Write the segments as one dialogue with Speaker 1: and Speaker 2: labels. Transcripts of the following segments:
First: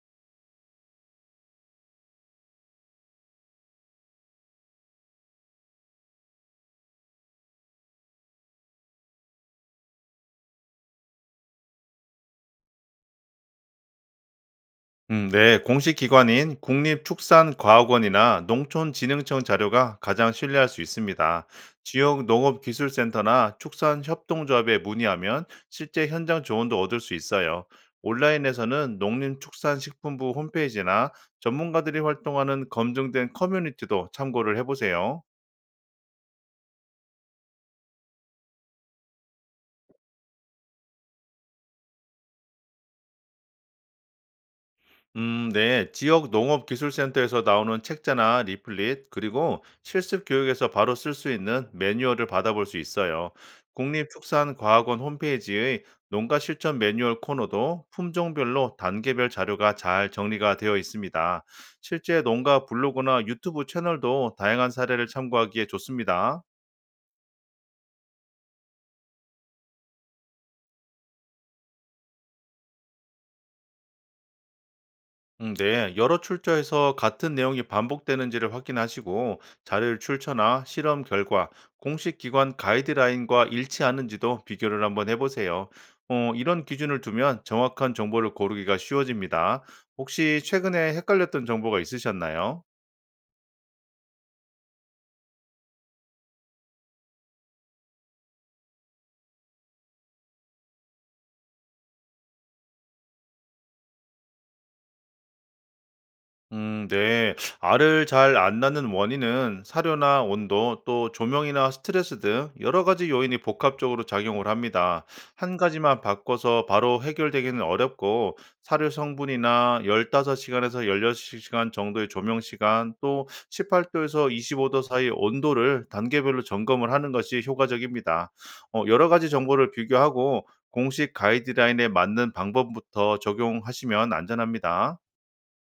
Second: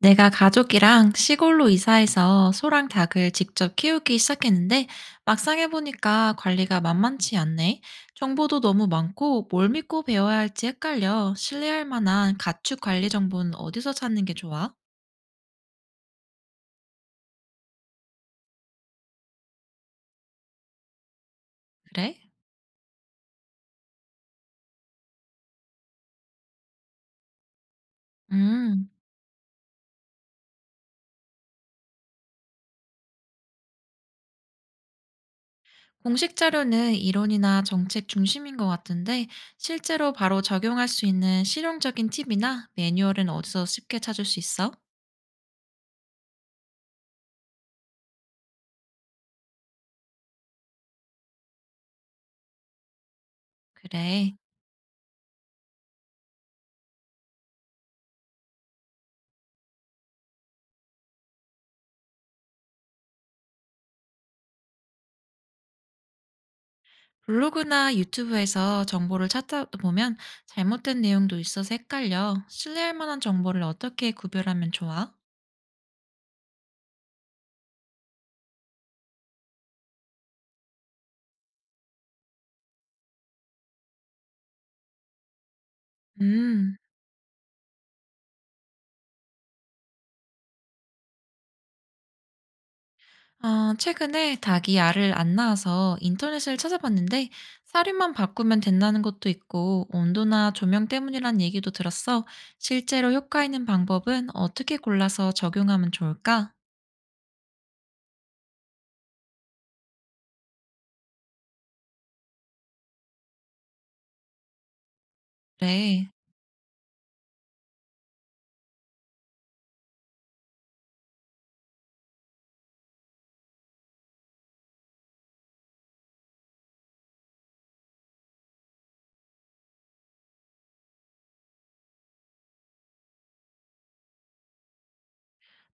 Speaker 1: 내가 가족이랑 시골로 이사해서 소랑 닭을 직접 키우기 시작했는데 막상 해보니까 관리가 만만치 않네. 정보도 너무 많고 뭘 믿고 배워야 할지 헷갈려. 신뢰할 만한 가축 관리 정보는 어디서 찾는 게 좋아?
Speaker 2: 네, 공식 기관인 국립축산과학원이나 농촌진흥청 자료가 가장 신뢰할 수 있습니다.
Speaker 1: 그래?
Speaker 2: 지역 농업기술센터나 축산협동조합에 문의하면 실제 현장 조언도 얻을 수 있어요.
Speaker 1: 음,
Speaker 2: 온라인에서는 농림축산식품부 홈페이지나 전문가들이 활동하는 검증된 커뮤니티도 참고를 해보세요.
Speaker 1: 공식 자료는 이론이나 정책 중심인 것 같은데 실제로 바로 적용할 수 있는 실용적인 팁이나 매뉴얼은 어디서 쉽게 찾을 수 있어?
Speaker 2: 네. 지역 농업기술센터에서 나오는 책자나 리플릿, 그리고 실습 교육에서 바로 쓸 수 있는 매뉴얼을 받아볼 수 있어요.
Speaker 1: 그래.
Speaker 2: 국립축산과학원 홈페이지의 농가 실천 매뉴얼 코너도 품종별로 단계별 자료가 잘 정리가 되어 있습니다. 실제 농가 블로그나 유튜브 채널도 다양한 사례를 참고하기에 좋습니다.
Speaker 1: 블로그나 유튜브에서 정보를 찾다 보면 잘못된 내용도 있어서 헷갈려. 신뢰할 만한 정보를 어떻게 구별하면 좋아?
Speaker 2: 네, 여러 출처에서 같은 내용이 반복되는지를 확인하시고 자료를 출처나 실험 결과, 공식 기관 가이드라인과 일치하는지도 비교를 한번 해보세요. 이런
Speaker 1: 음,
Speaker 2: 기준을 두면 정확한 정보를 고르기가 쉬워집니다. 혹시 최근에 헷갈렸던 정보가 있으셨나요?
Speaker 1: 최근에 닭이 알을 안 낳아서 인터넷을 찾아봤는데 사료만 바꾸면 된다는 것도 있고 온도나 조명 때문이란 얘기도 들었어. 실제로 효과 있는 방법은 어떻게 골라서 적용하면 좋을까?
Speaker 2: 네. 알을 잘 안 낳는 원인은 사료나 온도, 또 조명이나 스트레스 등 여러 가지 요인이 복합적으로 작용을 합니다. 한 가지만
Speaker 1: 그래.
Speaker 2: 바꿔서 바로 해결되기는 어렵고, 사료 성분이나 15시간에서 16시간 정도의 조명 시간, 또 18도에서 25도 사이 온도를 단계별로 점검을 하는 것이 효과적입니다. 여러 가지 정보를 비교하고 공식 가이드라인에 맞는 방법부터 적용하시면 안전합니다.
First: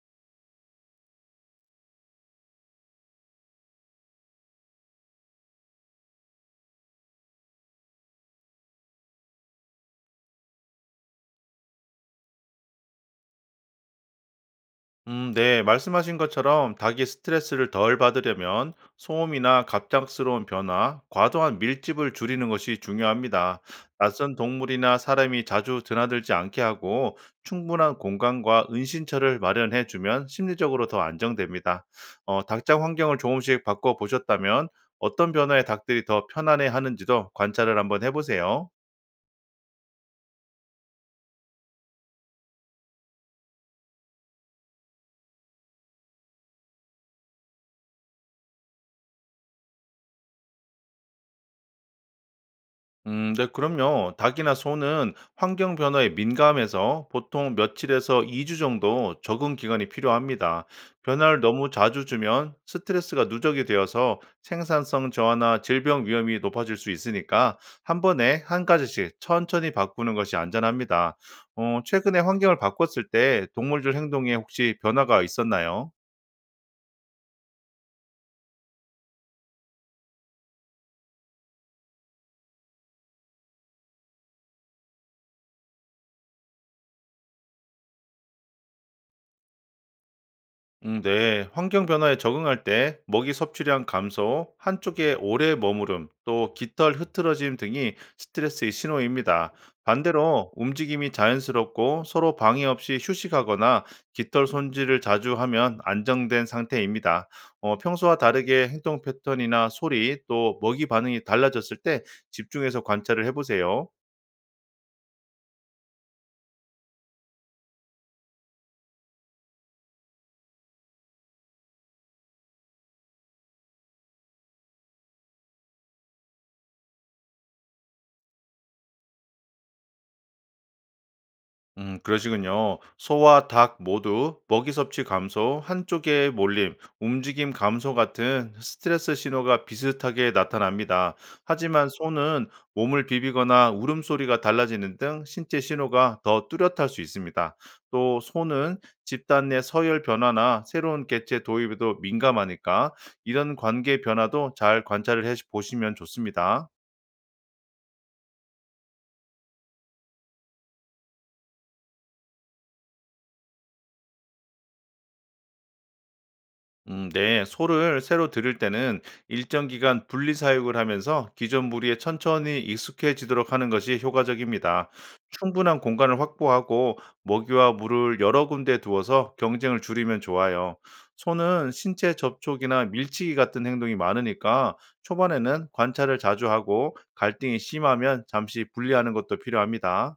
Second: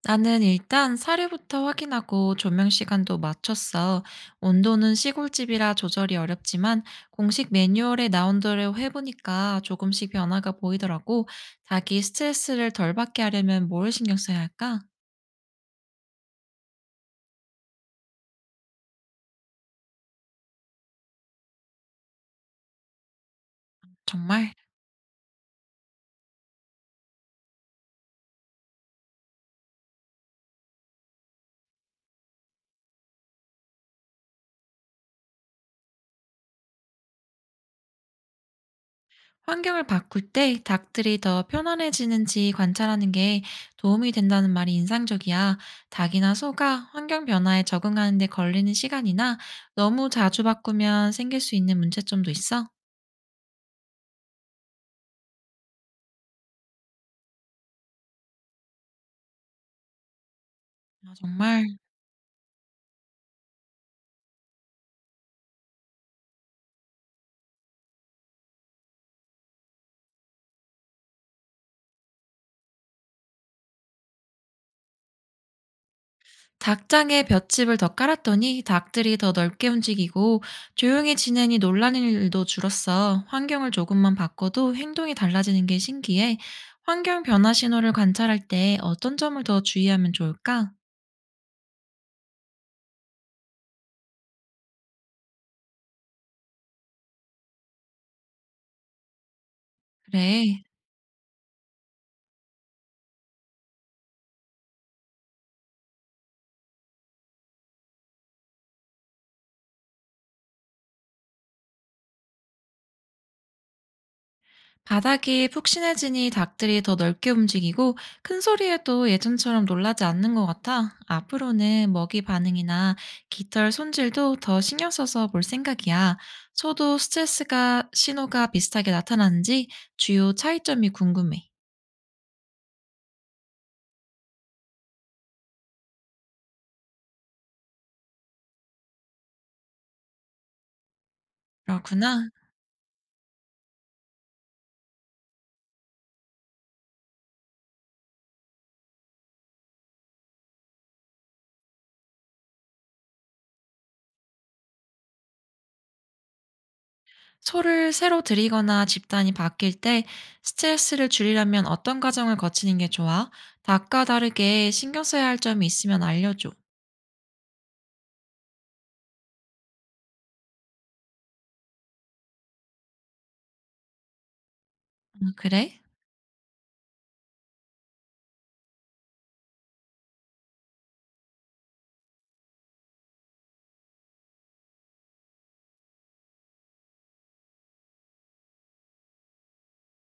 Speaker 1: 나는 일단 사료부터 확인하고 조명 시간도 맞췄어. 온도는 시골집이라 조절이 어렵지만 공식 매뉴얼에 나온 대로 해보니까 조금씩 변화가 보이더라고. 자기 스트레스를 덜 받게 하려면 뭘 신경 써야 할까?
Speaker 2: 네, 말씀하신 것처럼 닭이 스트레스를 덜 받으려면 소음이나 갑작스러운 변화, 과도한 밀집을 줄이는 것이 중요합니다. 낯선
Speaker 1: 정말.
Speaker 2: 동물이나 사람이 자주 드나들지 않게 하고 충분한 공간과 은신처를 마련해 주면 심리적으로 더 안정됩니다. 닭장 환경을 조금씩 바꿔 보셨다면 어떤 변화에 닭들이 더 편안해 하는지도 관찰을 한번 해보세요.
Speaker 1: 환경을 바꿀 때 닭들이 더 편안해지는지 관찰하는 게 도움이 된다는 말이 인상적이야. 닭이나 소가 환경 변화에 적응하는 데 걸리는 시간이나 너무 자주 바꾸면 생길 수 있는 문제점도 있어.
Speaker 2: 네, 그럼요. 닭이나 소는 환경 변화에 민감해서 보통 며칠에서 2주 정도 적응 기간이 필요합니다.
Speaker 1: 아,
Speaker 2: 변화를
Speaker 1: 정말.
Speaker 2: 너무 자주 주면 스트레스가 누적이 되어서 생산성 저하나 질병 위험이 높아질 수 있으니까 한 번에 한 가지씩 천천히 바꾸는 것이 안전합니다. 최근에 환경을 바꿨을 때 동물들 행동에 혹시 변화가 있었나요?
Speaker 1: 닭장에 볏짚을 더 깔았더니 닭들이 더 넓게 움직이고 조용히 지내니 놀라는 일도 줄었어. 환경을 조금만 바꿔도 행동이 달라지는 게 신기해. 환경 변화 신호를 관찰할 때 어떤 점을 더 주의하면 좋을까?
Speaker 2: 네. 환경 변화에 적응할 때 먹이 섭취량 감소, 한쪽에 오래 머무름, 또 깃털 흐트러짐 등이 스트레스의 신호입니다. 반대로
Speaker 1: 그래.
Speaker 2: 움직임이 자연스럽고 서로 방해 없이 휴식하거나 깃털 손질을 자주 하면 안정된 상태입니다. 평소와 다르게 행동 패턴이나 소리, 또 먹이 반응이 달라졌을 때 집중해서 관찰을 해보세요.
Speaker 1: 바닥이 푹신해지니 닭들이 더 넓게 움직이고 큰 소리에도 예전처럼 놀라지 않는 것 같아 앞으로는 먹이 반응이나 깃털 손질도 더 신경 써서 볼 생각이야. 소도 스트레스가 신호가 비슷하게 나타나는지 주요 차이점이 궁금해.
Speaker 2: 그러시군요. 소와 닭 모두 먹이 섭취 감소, 한쪽의 몰림, 움직임 감소 같은 스트레스 신호가 비슷하게 나타납니다. 하지만
Speaker 1: 그렇구나.
Speaker 2: 소는 몸을 비비거나 울음소리가 달라지는 등 신체 신호가 더 뚜렷할 수 있습니다. 또 소는 집단 내 서열 변화나 새로운 개체 도입에도 민감하니까 이런 관계 변화도 잘 관찰을 해 보시면 좋습니다.
Speaker 1: 소를 새로 들이거나 집단이 바뀔 때 스트레스를 줄이려면 어떤 과정을 거치는 게 좋아? 닭과 다르게 신경 써야 할 점이 있으면 알려줘.
Speaker 2: 네. 소를 새로 들일 때는 일정 기간 분리 사육을 하면서 기존 무리에 천천히 익숙해지도록 하는 것이 효과적입니다.
Speaker 1: 그래?
Speaker 2: 충분한 공간을 확보하고 먹이와 물을 여러 군데 두어서 경쟁을 줄이면 좋아요. 소는 신체 접촉이나 밀치기 같은 행동이 많으니까 초반에는 관찰을 자주 하고 갈등이 심하면 잠시 분리하는 것도 필요합니다.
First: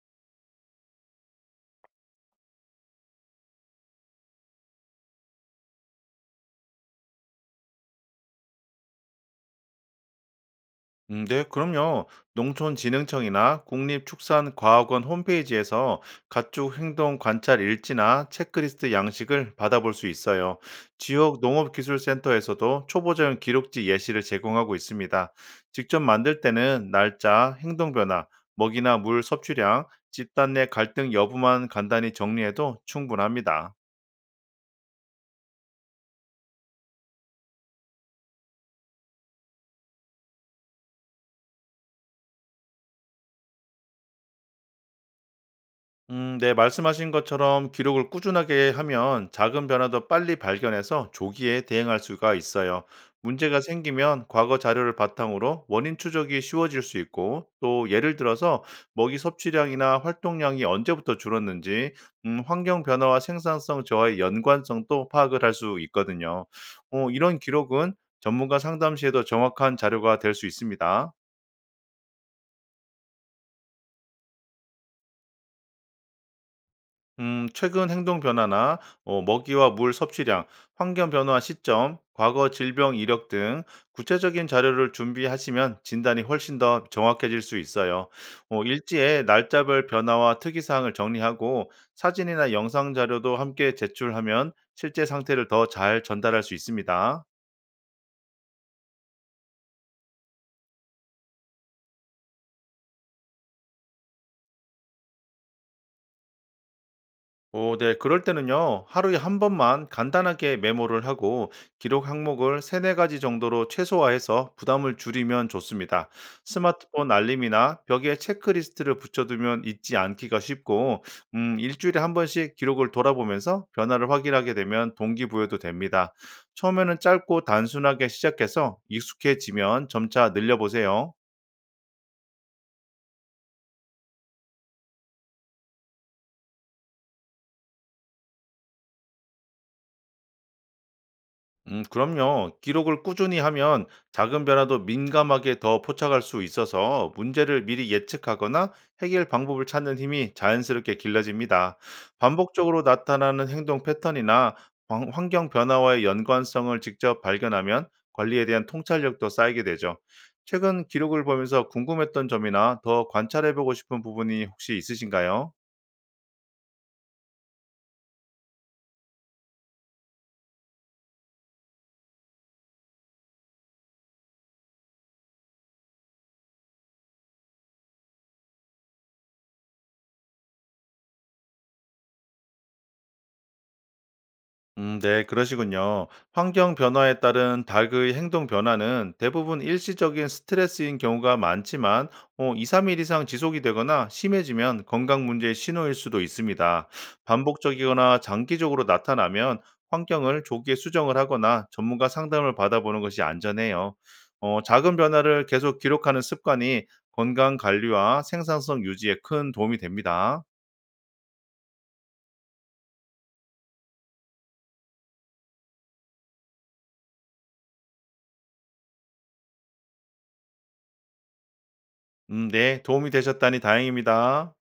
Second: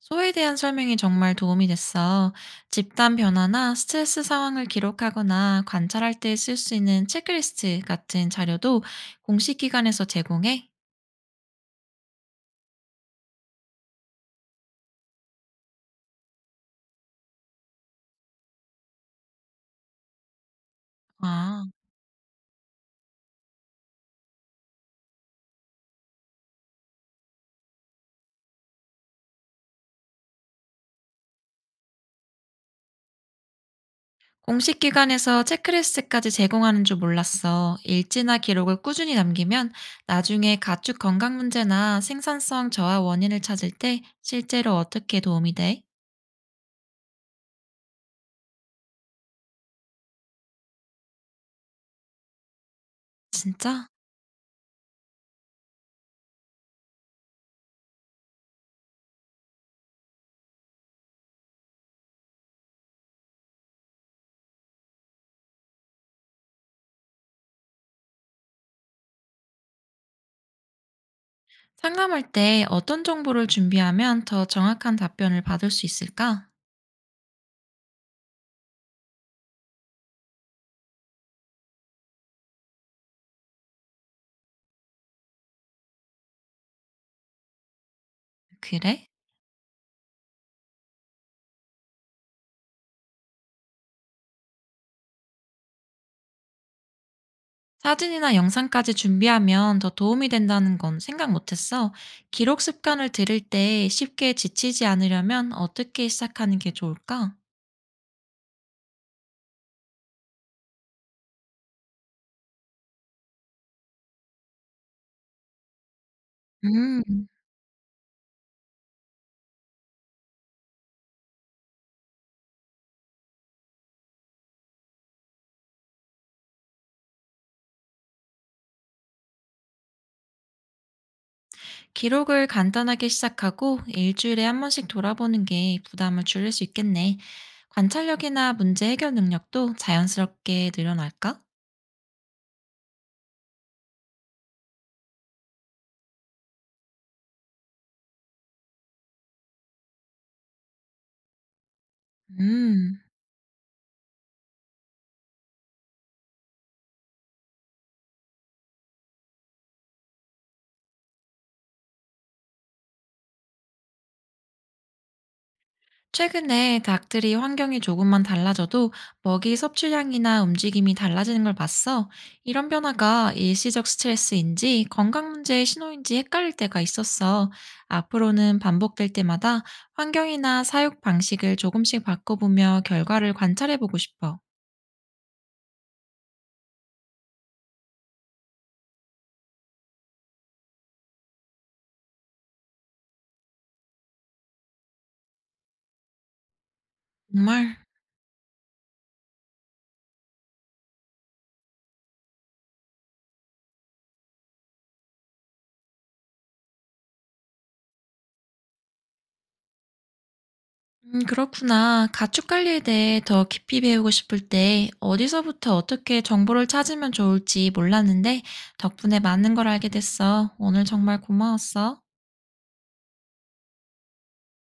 Speaker 1: 소에 대한 설명이 정말 도움이 됐어. 집단 변화나 스트레스 상황을 기록하거나 관찰할 때 쓸 수 있는 체크리스트 같은 자료도 공식 기관에서 제공해?
Speaker 2: 네, 그럼요. 농촌진흥청이나 국립축산과학원 홈페이지에서 가축 행동 관찰 일지나 체크리스트 양식을 받아볼 수 있어요. 지역
Speaker 1: 아,
Speaker 2: 농업기술센터에서도 초보자용 기록지 예시를 제공하고 있습니다. 직접 만들 때는 날짜, 행동 변화, 먹이나 물 섭취량, 집단 내 갈등 여부만 간단히 정리해도 충분합니다.
Speaker 1: 공식 기관에서 체크리스트까지 제공하는 줄 몰랐어. 일지나 기록을 꾸준히 남기면 나중에 가축 건강 문제나 생산성 저하 원인을 찾을 때 실제로 어떻게 도움이 돼?
Speaker 2: 네, 말씀하신 것처럼 기록을 꾸준하게 하면 작은 변화도 빨리 발견해서 조기에 대응할 수가 있어요. 문제가
Speaker 1: 진짜?
Speaker 2: 생기면 과거 자료를 바탕으로 원인 추적이 쉬워질 수 있고, 또 예를 들어서 먹이 섭취량이나 활동량이 언제부터 줄었는지, 환경 변화와 생산성 저하의 연관성도 파악을 할 수 있거든요. 이런 기록은 전문가 상담 시에도 정확한 자료가 될 수 있습니다.
Speaker 1: 상담할 때 어떤 정보를 준비하면 더 정확한 답변을 받을 수 있을까?
Speaker 2: 최근 행동 변화나 먹이와 물 섭취량, 환경 변화 시점, 과거 질병 이력 등 구체적인 자료를 준비하시면 진단이 훨씬 더 정확해질 수 있어요.
Speaker 1: 그래?
Speaker 2: 일지에 날짜별 변화와 특이사항을 정리하고 사진이나 영상 자료도 함께 제출하면 실제 상태를 더 잘 전달할 수 있습니다.
Speaker 1: 사진이나 영상까지 준비하면 더 도움이 된다는 건 생각 못했어. 기록 습관을 들일 때 쉽게 지치지 않으려면 어떻게 시작하는 게 좋을까?
Speaker 2: 네. 그럴 때는요, 하루에 한 번만 간단하게 메모를 하고 기록 항목을 세네 가지 정도로 최소화해서 부담을 줄이면 좋습니다. 스마트폰
Speaker 1: 음,
Speaker 2: 알림이나 벽에 체크리스트를 붙여두면 잊지 않기가 쉽고, 일주일에 한 번씩 기록을 돌아보면서 변화를 확인하게 되면 동기부여도 됩니다. 처음에는 짧고 단순하게 시작해서 익숙해지면 점차 늘려보세요.
Speaker 1: 기록을 간단하게 시작하고 일주일에 한 번씩 돌아보는 게 부담을 줄일 수 있겠네. 관찰력이나 문제 해결 능력도 자연스럽게 늘어날까?
Speaker 2: 그럼요. 기록을 꾸준히 하면 작은 변화도 민감하게 더 포착할 수 있어서 문제를 미리 예측하거나 해결 방법을 찾는 힘이 자연스럽게 길러집니다. 반복적으로
Speaker 1: 음.
Speaker 2: 나타나는 행동 패턴이나 환경 변화와의 연관성을 직접 발견하면 관리에 대한 통찰력도 쌓이게 되죠. 최근 기록을 보면서 궁금했던 점이나 더 관찰해보고 싶은 부분이 혹시 있으신가요?
Speaker 1: 최근에 닭들이 환경이 조금만 달라져도 먹이 섭취량이나 움직임이 달라지는 걸 봤어. 이런 변화가 일시적 스트레스인지 건강 문제의 신호인지 헷갈릴 때가 있었어. 앞으로는 반복될 때마다 환경이나 사육 방식을 조금씩 바꿔보며 결과를 관찰해보고 싶어.
Speaker 2: 네, 그러시군요. 환경 변화에 따른 닭의 행동 변화는 대부분 일시적인 스트레스인 경우가 많지만, 2, 3일 이상 지속이 되거나 심해지면 건강 문제의 신호일 수도 있습니다.
Speaker 1: 정말.
Speaker 2: 반복적이거나 장기적으로 나타나면 환경을 조기에 수정을 하거나 전문가 상담을 받아보는 것이 안전해요. 작은 변화를 계속 기록하는 습관이 건강 관리와 생산성 유지에 큰 도움이 됩니다.
Speaker 1: 그렇구나. 가축 관리에 대해 더 깊이 배우고 싶을 때 어디서부터 어떻게 정보를 찾으면 좋을지 몰랐는데 덕분에 많은 걸 알게 됐어. 오늘 정말 고마웠어.
Speaker 2: 네, 도움이 되셨다니 다행입니다.